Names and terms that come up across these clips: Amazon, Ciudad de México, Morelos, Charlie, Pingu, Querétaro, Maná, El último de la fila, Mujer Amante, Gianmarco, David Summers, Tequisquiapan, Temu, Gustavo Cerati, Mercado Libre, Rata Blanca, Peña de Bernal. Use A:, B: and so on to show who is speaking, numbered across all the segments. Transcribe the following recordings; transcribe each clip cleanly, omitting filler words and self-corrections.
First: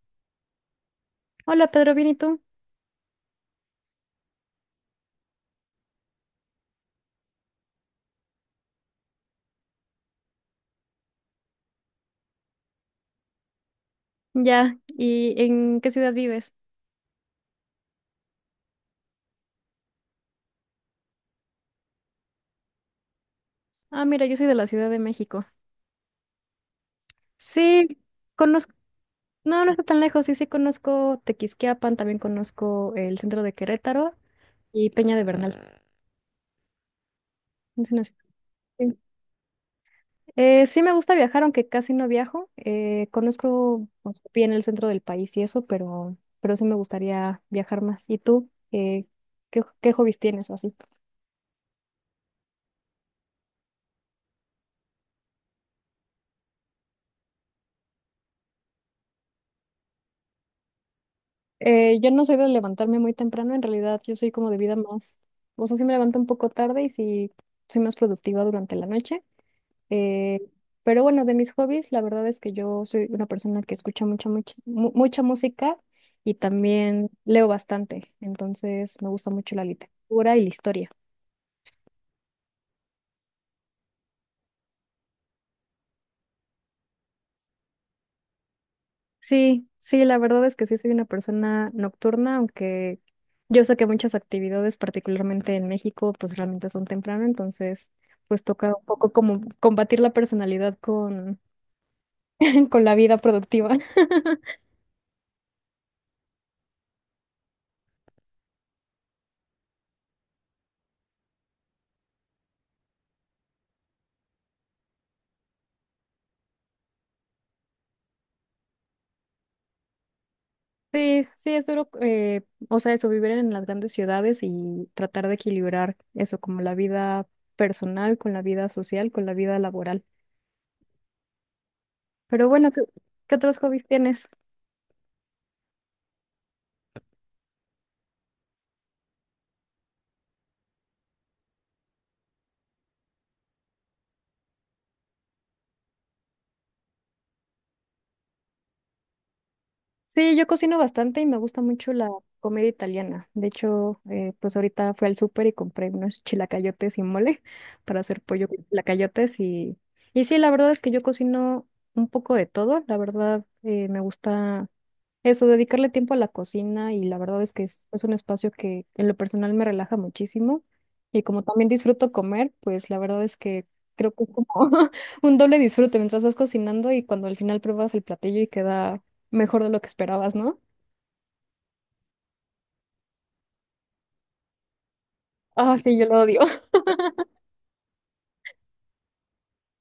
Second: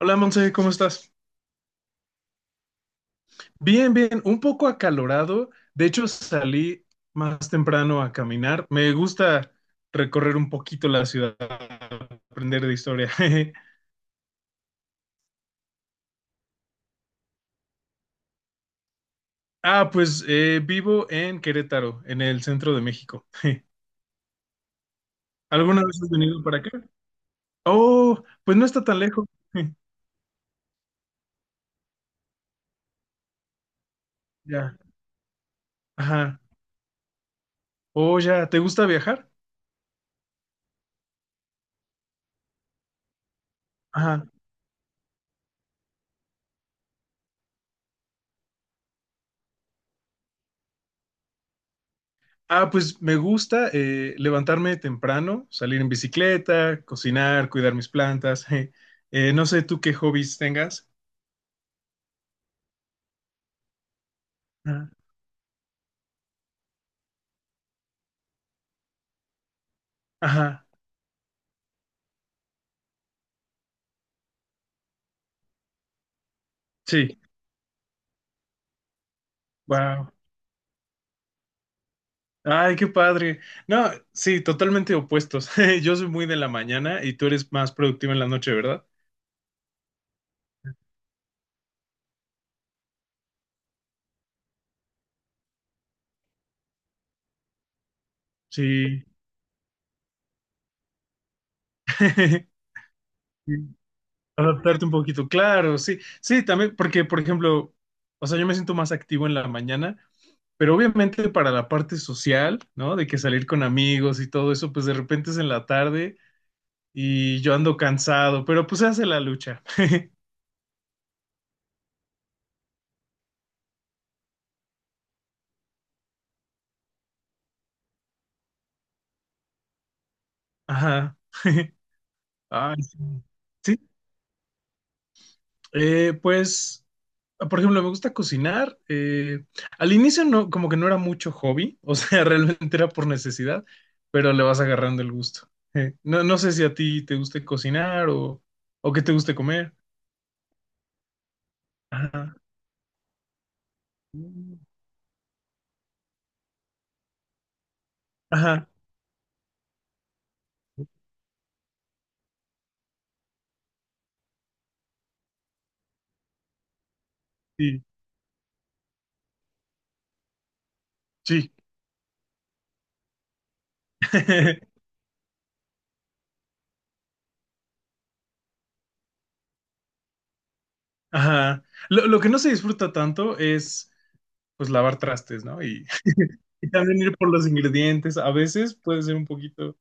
A: Hola Monse, ¿cómo estás?
B: Hola Pedro, ¿bien y tú?
A: Bien, bien, un poco acalorado. De hecho, salí más temprano a caminar. Me gusta recorrer un poquito la ciudad, aprender de historia.
B: Ya, ¿y en qué ciudad vives?
A: Ah, pues vivo en Querétaro, en el centro de México.
B: Ah, mira, yo soy de la Ciudad de México.
A: ¿Alguna vez has venido para acá?
B: Sí,
A: Oh, pues no
B: conozco,
A: está tan lejos.
B: no, no está tan lejos, sí, sí conozco Tequisquiapan, también conozco el centro de Querétaro
A: Ya,
B: y Peña de Bernal.
A: ajá.
B: Es una
A: Oh,
B: ciudad-
A: ya, ¿te gusta
B: Sí.
A: viajar?
B: Sí me gusta viajar, aunque casi no viajo. Conozco pues,
A: Ajá.
B: bien el centro del país y eso, pero sí me gustaría viajar más. ¿Y tú? ¿Qué hobbies tienes o así?
A: Ah, pues me gusta levantarme temprano, salir en bicicleta, cocinar, cuidar mis plantas. No sé tú qué hobbies tengas.
B: Yo no soy de levantarme muy temprano, en realidad yo soy como de vida
A: Ah,
B: más, o sea, sí me levanto un poco tarde y sí soy más productiva durante la noche. eh,
A: ajá,
B: pero bueno, de mis hobbies, la verdad es que yo soy una persona que escucha mucha, mucha, mucha música y también
A: sí,
B: leo bastante, entonces me gusta mucho la
A: wow.
B: literatura y la historia.
A: Ay, qué padre. No, sí, totalmente opuestos. Yo soy muy de la mañana y tú eres más productivo en la noche, ¿verdad?
B: Sí, sí, la verdad es que sí soy una persona nocturna, aunque yo sé que muchas actividades, particularmente en México, pues realmente son temprano, entonces pues toca un
A: Sí.
B: poco como combatir la personalidad con, con la vida productiva.
A: Adaptarte un poquito, claro, sí. Sí, también, porque, por ejemplo, o sea, yo me siento más activo en la mañana. Pero obviamente para la parte social, ¿no? De que salir con amigos y todo eso, pues de repente es en la tarde y yo ando cansado, pero pues se hace la lucha.
B: Sí, sí, es duro, o sea, eso, vivir en las grandes ciudades y tratar de equilibrar eso, como la vida personal con la vida social, con la vida laboral.
A: Ajá.
B: Pero bueno,
A: Ay, sí.
B: ¿qué otros hobbies
A: Sí,
B: tienes?
A: pues, por ejemplo, me gusta cocinar. Al inicio no, como que no era mucho hobby, o sea, realmente era por necesidad, pero le vas agarrando el gusto. No, no sé si a ti te guste cocinar o qué te guste comer.
B: Sí, yo cocino bastante y me gusta mucho la
A: Ajá.
B: comida italiana. De hecho, pues ahorita fui al súper y compré unos chilacayotes y mole para hacer pollo con
A: Ajá,
B: chilacayotes y sí, la verdad es que yo cocino un poco de todo. La verdad, me gusta eso, dedicarle tiempo a la cocina y la verdad es que
A: sí,
B: es un espacio que en lo personal me relaja muchísimo y como
A: sí.
B: también disfruto comer, pues la verdad es que creo que es como un doble disfrute mientras vas cocinando y cuando al final pruebas el platillo y queda mejor de lo que esperabas, ¿no?
A: Ajá. Lo que no se disfruta tanto es, pues, lavar trastes, ¿no?
B: Ah, sí, yo lo odio.
A: Y también ir por los ingredientes. A veces puede ser un poquito,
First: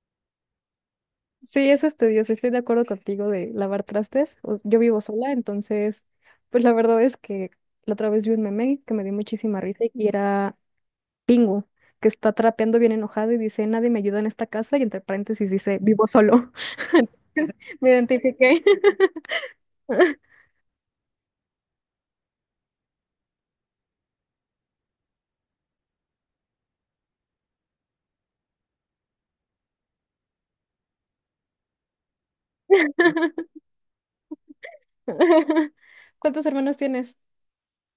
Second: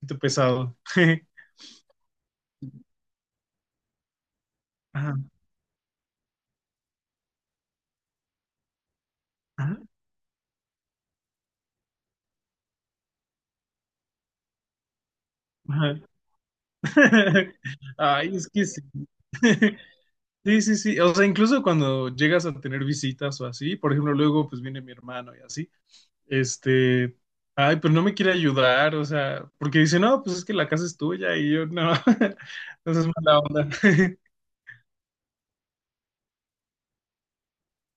A: poquito pesado.
B: Sí, es estudioso, estoy de acuerdo contigo de lavar trastes. O- Yo vivo
A: Ajá,
B: sola, entonces, pues la verdad es que la otra vez vi un meme que me dio muchísima
A: ajá,
B: risa y era Pingu, que está trapeando bien enojado y dice, nadie me ayuda en esta casa, y entre paréntesis dice,
A: ajá.
B: vivo solo. Me
A: Ay, es
B: identifiqué.
A: que sí. Sí, sí, sí. O sea, incluso cuando llegas a tener visitas o así, por ejemplo, luego pues viene mi hermano y así, este, ay, pues no me quiere ayudar, o sea, porque dice, no, pues es que la casa es tuya y yo no, entonces mala onda.
B: ¿Cuántos hermanos tienes?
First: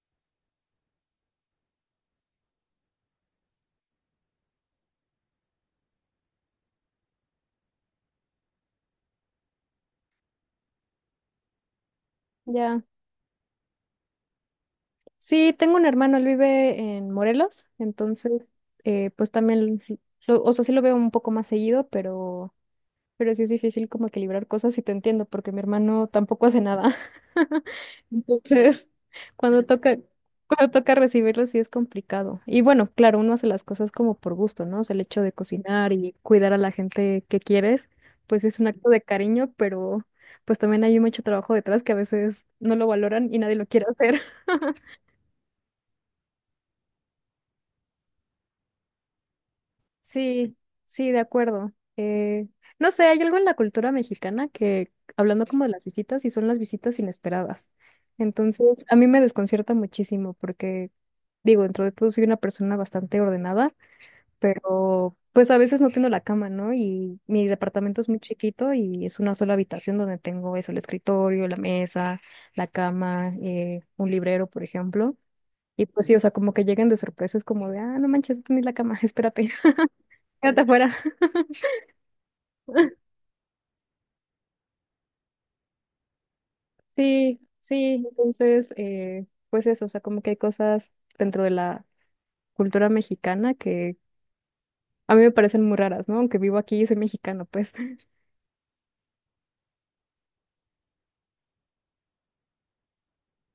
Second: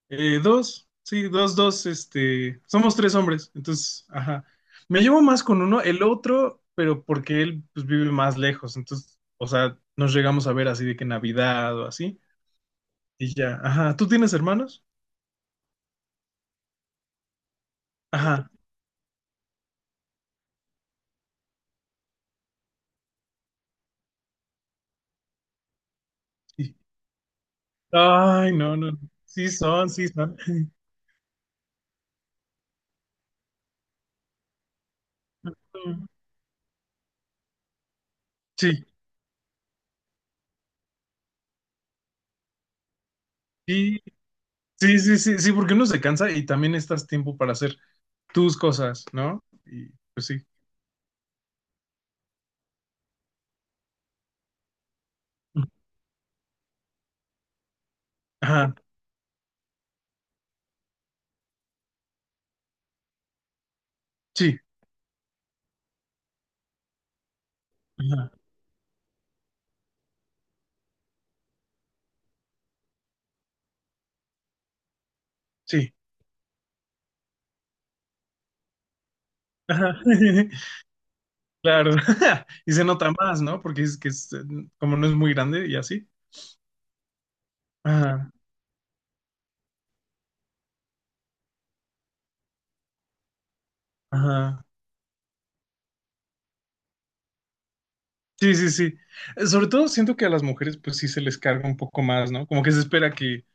A: Dos, sí, dos, dos, este, somos tres hombres, entonces, ajá. Me llevo más con uno, el otro, pero porque él pues, vive más lejos, entonces, o sea, nos llegamos a ver así de que Navidad o así,
B: Ya.
A: y ya, ajá. ¿Tú tienes hermanos?
B: Sí, tengo un hermano, él vive en Morelos, entonces,
A: Ajá,
B: pues también, lo- o sea, sí lo veo un poco más seguido, pero sí es difícil como equilibrar cosas y te entiendo, porque mi hermano tampoco hace
A: sí.
B: nada.
A: Ay, no,
B: Entonces,
A: no, sí
B: cuando
A: son,
B: toca,
A: sí son.
B: cuando toca recibirlo, sí es complicado. Y bueno, claro, uno hace las cosas como por gusto, ¿no? O sea, el hecho de cocinar y cuidar a la gente que quieres, pues es un
A: Sí,
B: acto de cariño, pero pues también hay mucho trabajo detrás que a veces no lo valoran y nadie lo quiere
A: sí,
B: hacer.
A: sí, sí, sí, sí, porque uno se cansa y también estás tiempo para hacer tus cosas, ¿no? Y pues sí.
B: Sí, sí, de acuerdo. Eh, no sé, hay algo en la cultura mexicana que, hablando como de las visitas, y son las visitas inesperadas.
A: Ajá,
B: Entonces, a mí me desconcierta muchísimo porque, digo, dentro de todo soy una persona bastante ordenada,
A: sí,
B: pero pues a veces no tengo la cama, ¿no? Y mi departamento es muy
A: ajá,
B: chiquito y es una sola habitación donde tengo eso, el escritorio, la mesa, la cama, un librero, por ejemplo. Y
A: sí,
B: pues sí, o sea, como que llegan de sorpresas como de, ah, no manches, no tenés la cama, espérate.
A: ajá.
B: Quédate afuera.
A: Claro, y se nota más, ¿no? Porque es que es, como no es muy grande y así.
B: Sí, sí,
A: Ajá,
B: entonces, pues eso, o sea, como que hay cosas dentro de la cultura mexicana que
A: ajá.
B: a mí me parecen muy raras, ¿no? Aunque vivo aquí y soy mexicano, pues.
A: Sí, sí, sí. Sobre todo siento que a las mujeres pues sí se les carga un poco más, ¿no? Como que se espera que,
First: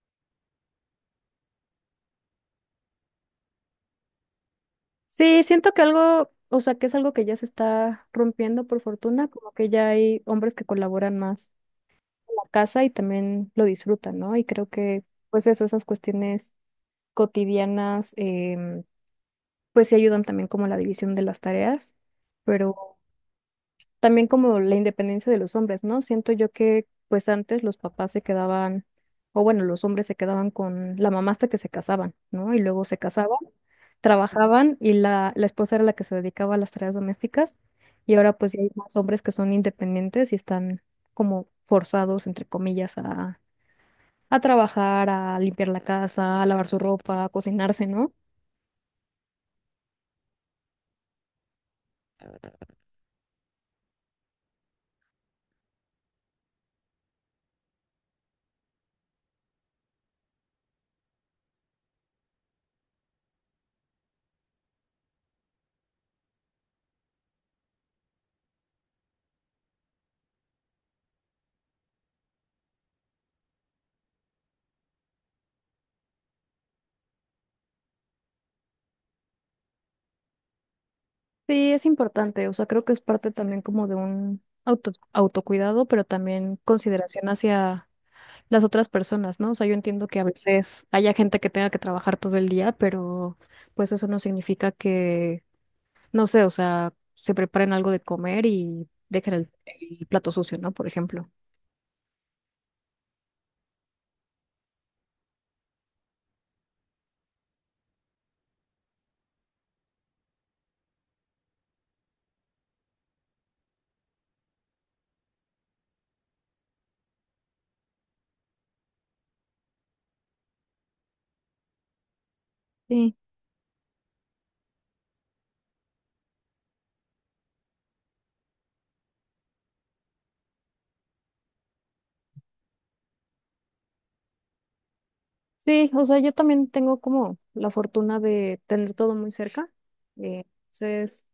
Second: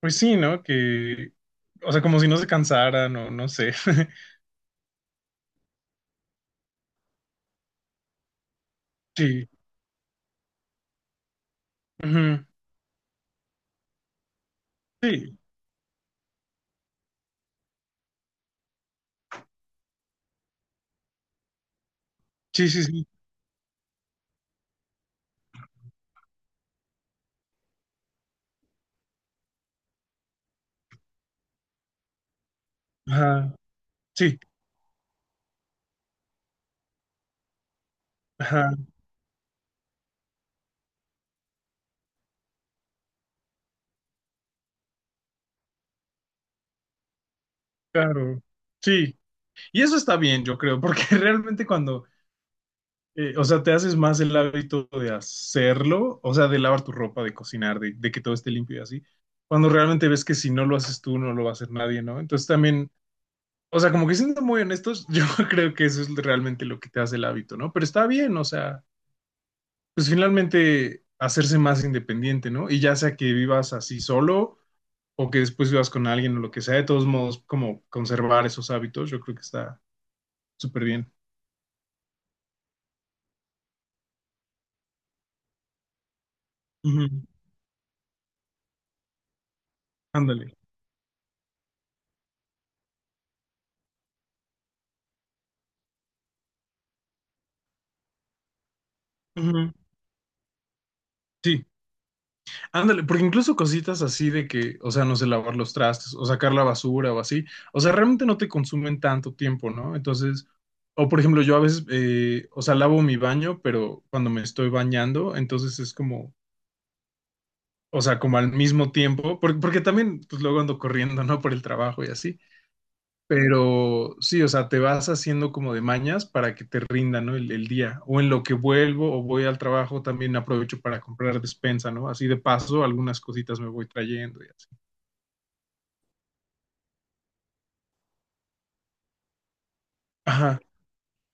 A: pues sí, ¿no? Que, o sea, como si no se cansaran o no sé.
B: Sí, siento que algo, o sea, que es algo que ya se está rompiendo por fortuna,
A: Sí,
B: como que ya hay hombres que colaboran más en
A: ujú,
B: la casa y también lo disfrutan, ¿no? Y creo que,
A: sí,
B: pues eso, esas cuestiones cotidianas, pues sí ayudan también como a la división de las tareas,
A: sí, sí,
B: pero
A: sí.
B: también como la independencia de los hombres, ¿no? Siento yo que pues antes los papás se quedaban, o bueno, los hombres se quedaban con la mamá hasta que se casaban, ¿no? Y luego se casaban,
A: Ajá, sí,
B: trabajaban y la esposa era la que se dedicaba a las tareas domésticas. Y ahora pues ya hay
A: ajá,
B: más hombres que son independientes y están como forzados, entre comillas, a trabajar, a limpiar la casa, a lavar su ropa, a cocinarse, ¿no?
A: claro. Sí, y eso está bien, yo creo, porque realmente cuando o sea, te haces más el hábito de hacerlo, o sea, de lavar tu ropa, de cocinar, de que todo esté limpio y así, cuando realmente ves que si no lo haces tú, no lo va a hacer nadie, ¿no? Entonces también, o sea, como que siendo muy honestos, yo creo que eso es realmente lo que te hace el hábito, ¿no? Pero está bien, o sea, pues finalmente hacerse más independiente, ¿no? Y ya sea que vivas así solo o que después vivas con alguien o lo que sea, de todos modos, como conservar esos hábitos, yo creo que está súper bien.
B: Sí, es importante, o sea, creo que es parte también como de un auto, autocuidado, pero también
A: Ujú,
B: consideración hacia las otras personas, ¿no? O sea, yo entiendo que a
A: ándale.
B: veces haya gente que tenga que trabajar todo el día, pero pues eso no significa que, no sé, o sea, se preparen algo de comer y dejen
A: Ujú,
B: el plato sucio, ¿no? Por ejemplo.
A: sí. Ándale, porque incluso cositas así de que, o sea, no sé, lavar los trastes o sacar la basura o así, o sea, realmente no te consumen tanto tiempo, ¿no? Entonces, o por ejemplo, yo a veces, o sea, lavo mi baño, pero cuando me estoy bañando, entonces es como, o sea, como al mismo tiempo, porque, porque también, pues luego ando corriendo, ¿no? Por el trabajo y así.
B: Sí.
A: Pero sí, o sea, te vas haciendo como de mañas para que te rinda, ¿no? El día. O en lo que vuelvo o voy al trabajo, también aprovecho para comprar despensa, ¿no? Así de paso, algunas cositas me voy trayendo y así.
B: Sí, o sea, yo también tengo como la fortuna de tener todo muy cerca. eh,
A: Ajá,
B: Entonces...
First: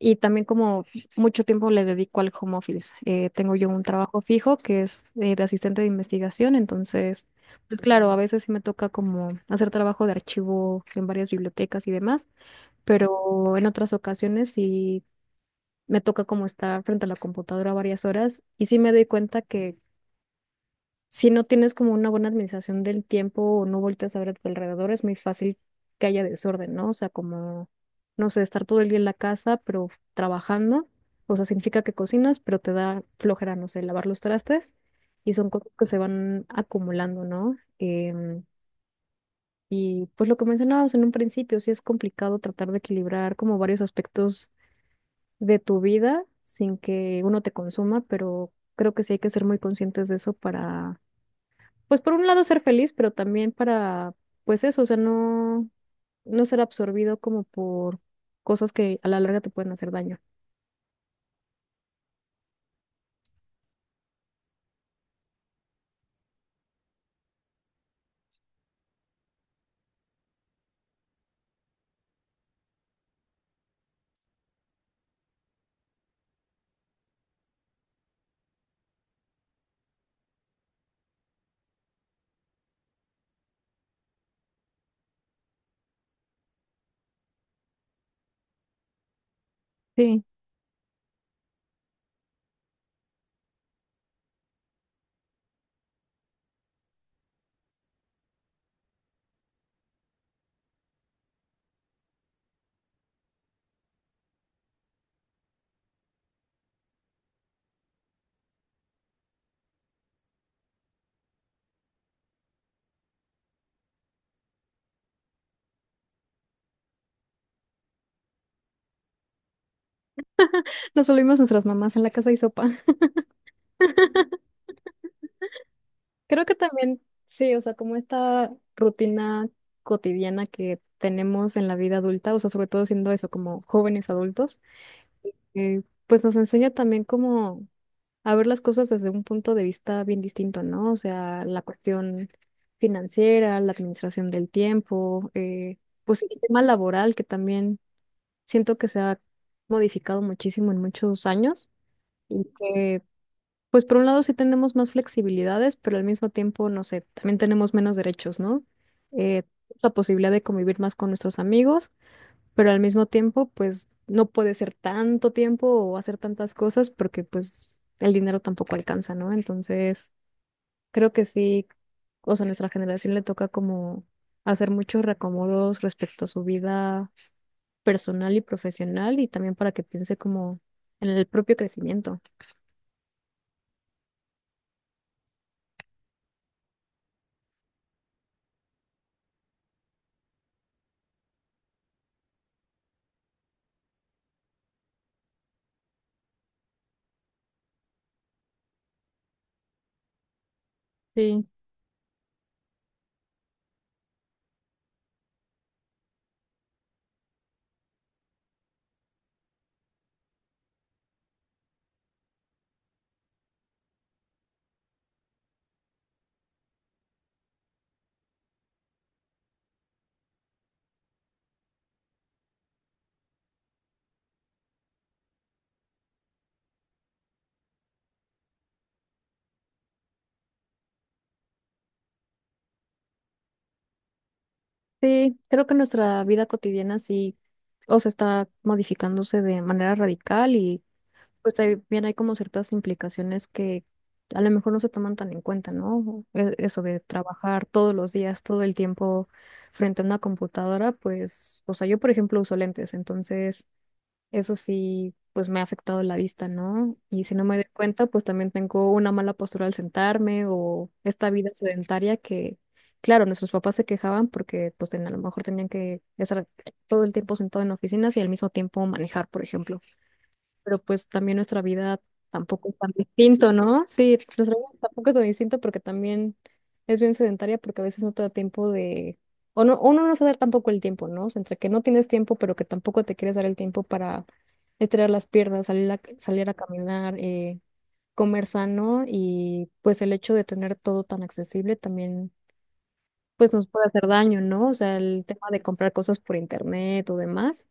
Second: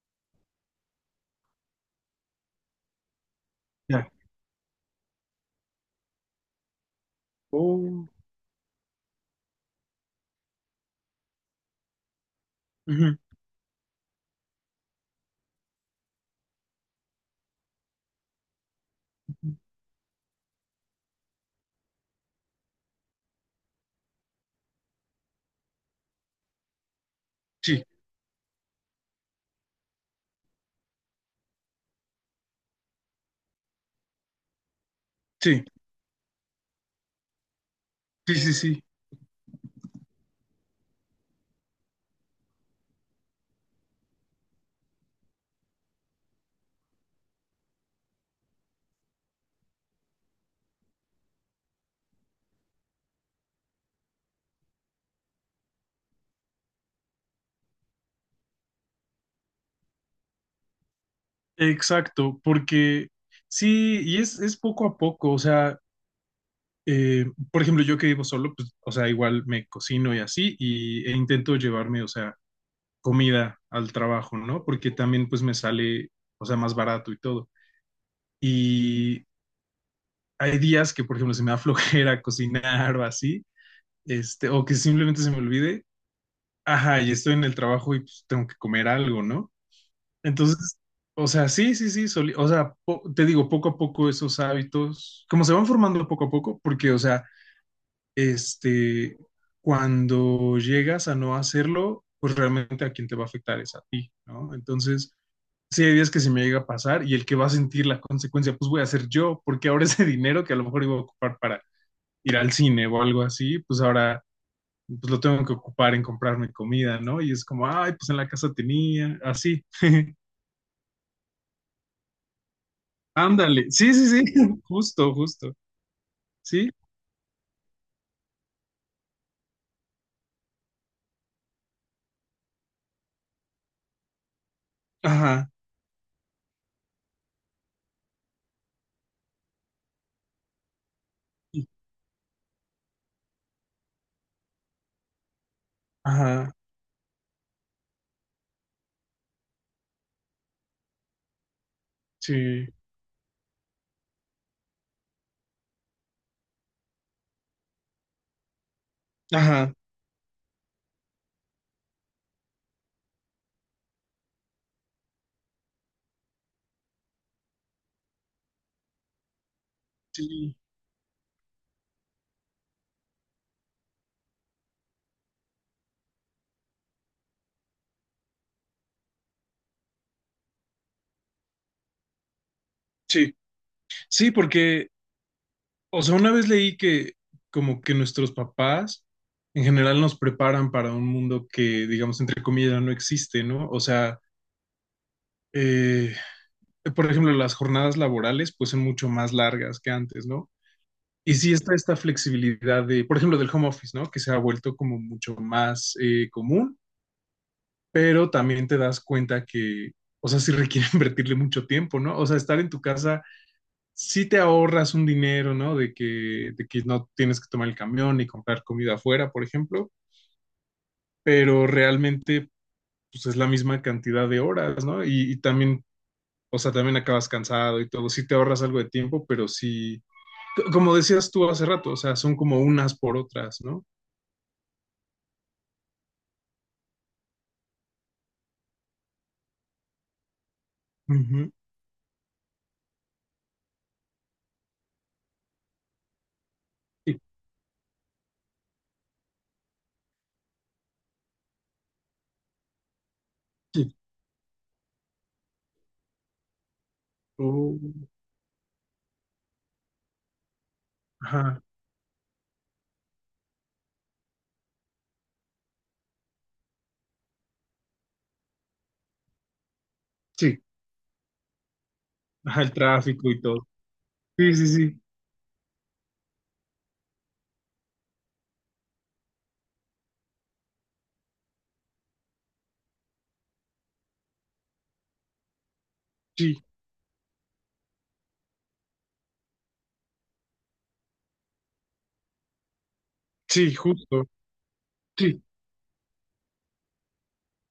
B: Y también como mucho tiempo le dedico al home office. Tengo yo un
A: ya.
B: trabajo fijo que es de asistente de investigación, entonces, pues
A: Oh,
B: claro, a veces sí me toca como hacer trabajo de archivo en varias bibliotecas y demás,
A: ujú.
B: pero en otras ocasiones sí me toca como estar frente a la computadora varias horas y sí me doy cuenta que si no tienes como una buena administración del tiempo o no volteas a ver a tu alrededor, es muy fácil que haya desorden, ¿no? O sea, como,
A: Sí,
B: no sé, estar todo el día en la casa, pero trabajando, o sea, significa que cocinas, pero te da flojera, no sé, lavar los trastes y son
A: sí,
B: cosas que se van acumulando, ¿no?
A: sí, sí, sí,
B: Y pues lo que mencionábamos en un principio, sí es complicado tratar de equilibrar como varios aspectos de tu vida sin que uno te consuma, pero creo que sí hay que ser muy conscientes de eso para pues por un lado ser feliz, pero también para, pues eso, o sea, no, no ser absorbido como por cosas que a la larga te pueden hacer daño.
A: exacto, porque sí, y es poco a poco, o sea, por ejemplo, yo que vivo solo, pues, o sea, igual me cocino y así, e intento llevarme, o sea, comida al trabajo, ¿no? Porque también pues me sale, o sea, más barato y todo. Y hay días que, por ejemplo, se me da flojera cocinar o así, este, o que simplemente se me olvide, ajá, y estoy en el trabajo y pues, tengo que comer algo, ¿no?
B: Sí,
A: Entonces, o sea, sí, sí, sí, o sea, te digo, poco a poco esos hábitos, como se van formando poco a poco, porque, o sea, este, cuando llegas a no hacerlo, pues realmente a quien te va a afectar es a ti, ¿no? Entonces, sí hay días que se me llega a pasar y el que va a sentir la consecuencia, pues voy a ser yo, porque ahora ese dinero que a lo mejor iba a ocupar para ir al cine o algo así, pues ahora pues lo tengo que ocupar en comprarme comida, ¿no? Y es como, ay, pues en la casa tenía, así.
B: nos volvimos nuestras mamás en la casa y sopa.
A: Ándale, sí, sí, sí, justo, justo,
B: Creo que
A: ¿sí?
B: también, sí, o sea, como esta rutina cotidiana que tenemos en la vida adulta, o sea, sobre todo siendo eso, como jóvenes adultos,
A: Ajá,
B: eh, pues nos enseña también como a ver las cosas desde un punto de vista bien distinto, ¿no? O sea, la cuestión financiera, la administración del tiempo, pues sí, el
A: ajá,
B: tema laboral que también siento que se ha modificado muchísimo en muchos años y
A: sí,
B: que, pues por un lado sí tenemos más flexibilidades, pero al mismo tiempo, no sé, también tenemos menos derechos, ¿no? Eh,
A: ajá,
B: la posibilidad de convivir más con nuestros amigos pero al mismo tiempo, pues no puede ser tanto tiempo o hacer tantas cosas porque pues el dinero tampoco alcanza, ¿no? Entonces,
A: sí,
B: creo que sí, o sea, a nuestra generación le toca como hacer muchos reacomodos respecto a su vida personal y profesional y también para que piense como en el propio crecimiento.
A: sí, sí, porque o sea, una vez leí que como que nuestros papás en general nos preparan para un mundo que, digamos, entre comillas, no existe, ¿no? O sea, eh, por ejemplo, las jornadas laborales pues son mucho más largas que antes, ¿no? Y
B: Sí,
A: sí está esta flexibilidad de, por ejemplo, del home office, ¿no? Que se ha vuelto como mucho más común, pero también te das cuenta que, o sea, sí requiere invertirle mucho tiempo, ¿no? O sea, estar en tu casa sí te ahorras un dinero, ¿no? De que no tienes que tomar el camión y comprar comida afuera, por ejemplo, pero realmente pues es la misma cantidad de horas, ¿no? Y también, o sea, también acabas cansado y todo, sí te ahorras algo de tiempo, pero sí, como decías tú hace rato, o sea, son como unas por otras, ¿no?
B: sí, creo que nuestra vida cotidiana sí, o sea, está modificándose de manera radical
A: Ujú.
B: pues también hay como ciertas implicaciones que a lo mejor no se toman tan en cuenta, ¿no? E- Eso de
A: Sí.
B: trabajar todos los días, todo el tiempo frente a una computadora, pues, o sea, yo por ejemplo uso lentes, entonces
A: y-
B: eso sí, pues me ha afectado la vista, ¿no? Y si no me doy
A: oh,
B: cuenta, pues también tengo una mala postura al sentarme o esta vida
A: ajá,
B: sedentaria que... Claro, nuestros papás se quejaban porque pues ten- a lo mejor tenían que estar todo el tiempo sentado en oficinas y al mismo tiempo manejar, por ejemplo
A: sí,
B: pero pues también nuestra vida
A: ajá,
B: tampoco
A: el
B: es tan
A: tráfico y
B: distinto,
A: todo.
B: ¿no? Sí,
A: Sí,
B: nuestra
A: sí,
B: vida
A: sí,
B: tampoco es tan distinto porque también es bien sedentaria porque a veces no te da tiempo de, o no, uno no se da tampoco el tiempo, ¿no? O sea, entre que no tienes tiempo, pero que tampoco te quieres dar el tiempo para estirar las piernas, salir a
A: sí,
B: caminar, comer sano y pues el hecho de tener todo tan accesible también pues nos
A: sí,
B: puede hacer
A: justo,
B: daño, ¿no? O sea, el
A: sí,
B: tema de comprar cosas por internet o demás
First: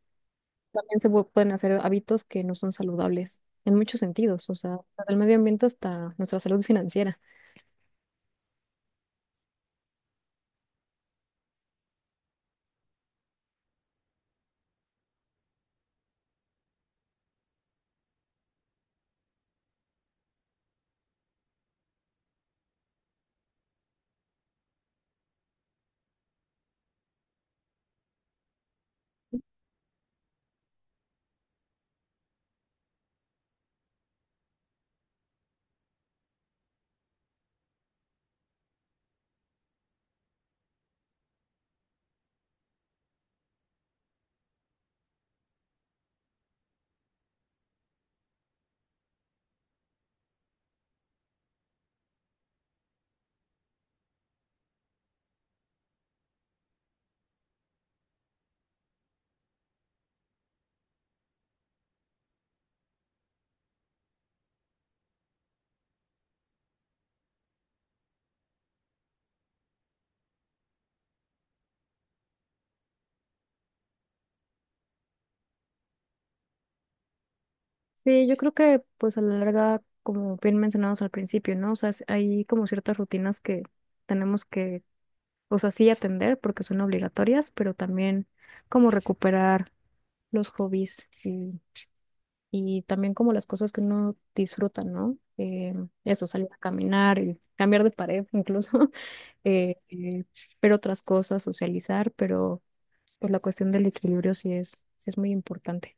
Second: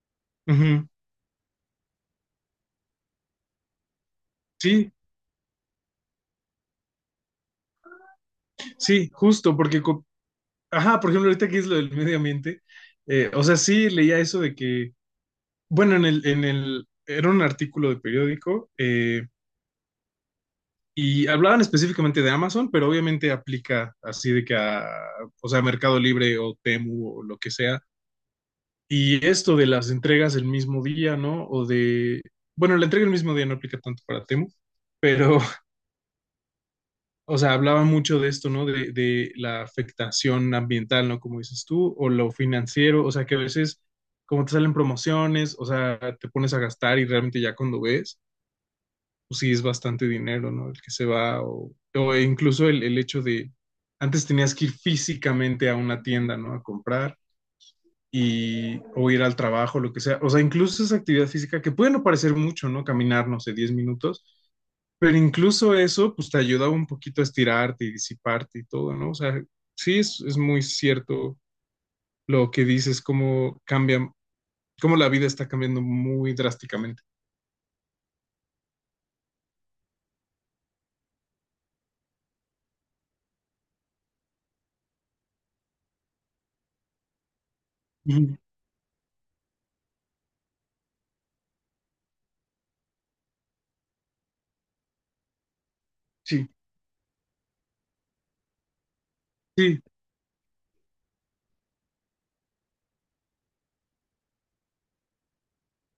A: ujú,
B: también pueden hacer hábitos que no son saludables en muchos sentidos, o sea,
A: sí,
B: desde el medio ambiente hasta nuestra salud financiera.
A: sí, justo, porque ajá, por ejemplo, ahorita que es lo del medio ambiente, o sea, sí leía eso de que, bueno, era un artículo de periódico y hablaban específicamente de Amazon, pero obviamente aplica así de que a, o sea, Mercado Libre o Temu o lo que sea. Y esto de las entregas el mismo día, ¿no? O de, bueno, la entrega el mismo día no aplica tanto para Temu, pero o sea, hablaba mucho de esto, ¿no? De la afectación ambiental, ¿no? Como dices tú, o lo financiero, o sea, que a veces, como te salen promociones, o sea, te pones a gastar y realmente ya cuando ves, pues sí es bastante dinero, ¿no? El que se va, o incluso el hecho de, antes tenías que ir físicamente a una tienda, ¿no? A comprar, y, o ir al trabajo, lo que sea. O sea, incluso esa actividad física, que puede no parecer mucho, ¿no? Caminar, no sé, 10 minutos, pero incluso eso, pues te ayuda un poquito a estirarte y disiparte y todo, ¿no? O sea, sí es muy cierto lo que dices, cómo cambia, cómo la vida está cambiando muy drásticamente.
B: Sí, yo creo que pues a la larga, como bien mencionados al principio, ¿no? O sea, es- hay como ciertas rutinas que tenemos que, o sea, sí atender porque son obligatorias, pero también
A: Ujú.
B: como recuperar los hobbies y también como las cosas que uno disfruta, ¿no? Eso, salir
A: Sí,
B: a caminar y cambiar de pared incluso, eh,
A: sí,
B: eh, ver otras cosas, socializar, pero pues la cuestión del equilibrio sí sí es muy importante.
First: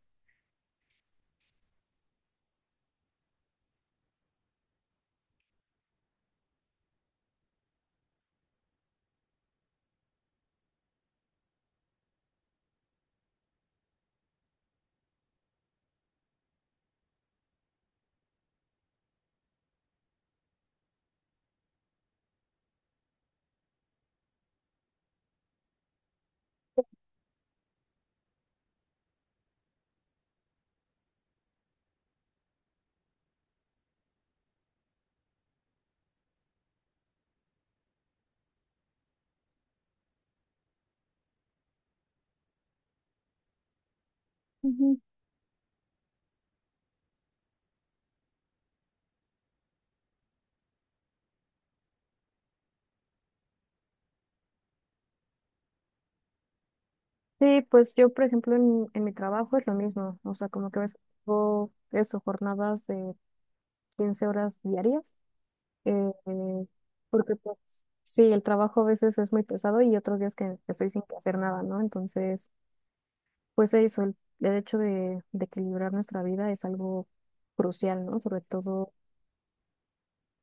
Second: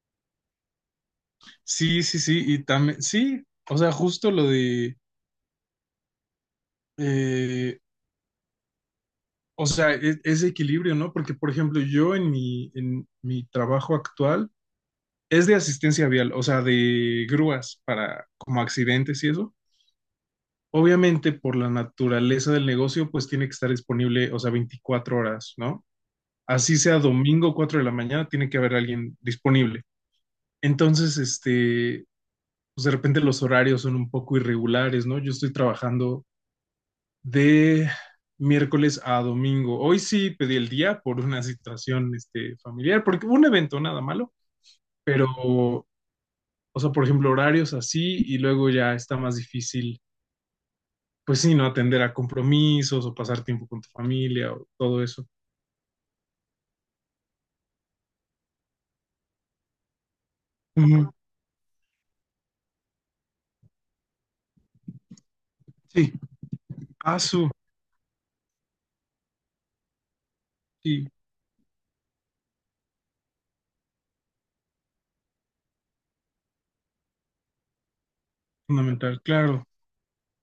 A: sí, sí, sí, y también, sí, o sea, justo lo de, eh, o sea, ese equilibrio, ¿no? Porque, por ejemplo, yo en mi trabajo actual, es de asistencia vial, o sea, de grúas para como accidentes y eso. Obviamente, por la naturaleza del negocio, pues tiene que estar disponible, o sea, 24 horas, ¿no? Así sea domingo 4 de la mañana, tiene que haber alguien disponible. Entonces, este, pues de repente los horarios son un poco irregulares, ¿no? Yo estoy trabajando de miércoles a domingo. Hoy sí pedí el día por una situación, este, familiar, porque hubo un evento nada malo,
B: Ujú.
A: pero o sea, por ejemplo, horarios así y luego ya está más difícil, pues sí, no atender a compromisos o pasar tiempo con tu familia o todo eso.
B: Sí, pues yo, por ejemplo, en mi trabajo es lo mismo, o sea, como que ves,
A: Ujú,
B: hago eso, jornadas de 15 horas diarias, eh,
A: sí,
B: porque
A: ASU,
B: pues sí, el trabajo a veces es muy pesado y otros días que estoy sin
A: sí,
B: que hacer nada, ¿no? Entonces, pues eso, el hecho de equilibrar nuestra vida es algo crucial, ¿no? Sobre todo,
A: fundamental, claro,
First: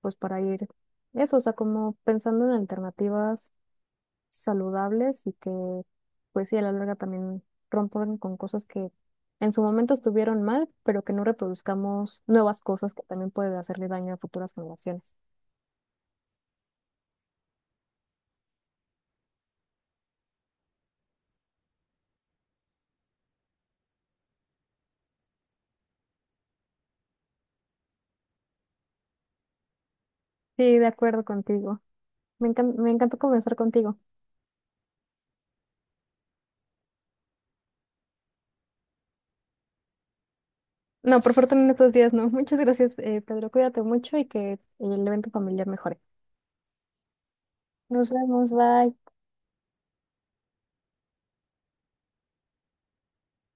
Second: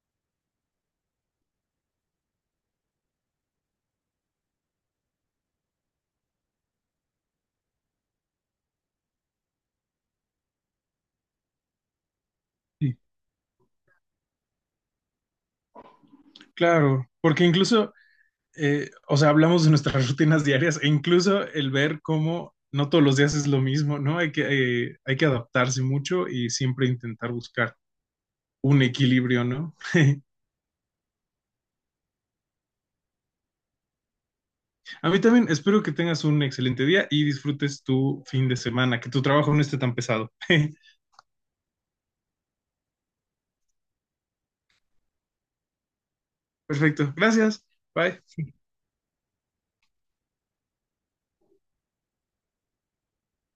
B: pues para ir, eso, o sea, como pensando en alternativas saludables y que, pues sí, a la larga también rompan con cosas que en su momento estuvieron mal, pero que no reproduzcamos nuevas cosas
A: sí,
B: que también pueden hacerle daño a futuras generaciones.
A: claro, porque incluso, o sea, hablamos de nuestras rutinas diarias e incluso el ver cómo no todos los días es lo mismo, ¿no? Hay que adaptarse mucho y siempre intentar buscar un equilibrio, ¿no?
B: Sí, de acuerdo contigo. Me encan- me encantó conversar contigo.
A: A mí también, espero que tengas un excelente día y disfrutes tu fin de semana, que tu trabajo no esté tan pesado.
B: No, por fortuna en estos días no. Muchas gracias, Pedro. Cuídate mucho y que el evento familiar mejore.
A: Perfecto, gracias.
B: Nos
A: Bye.
B: vemos, bye.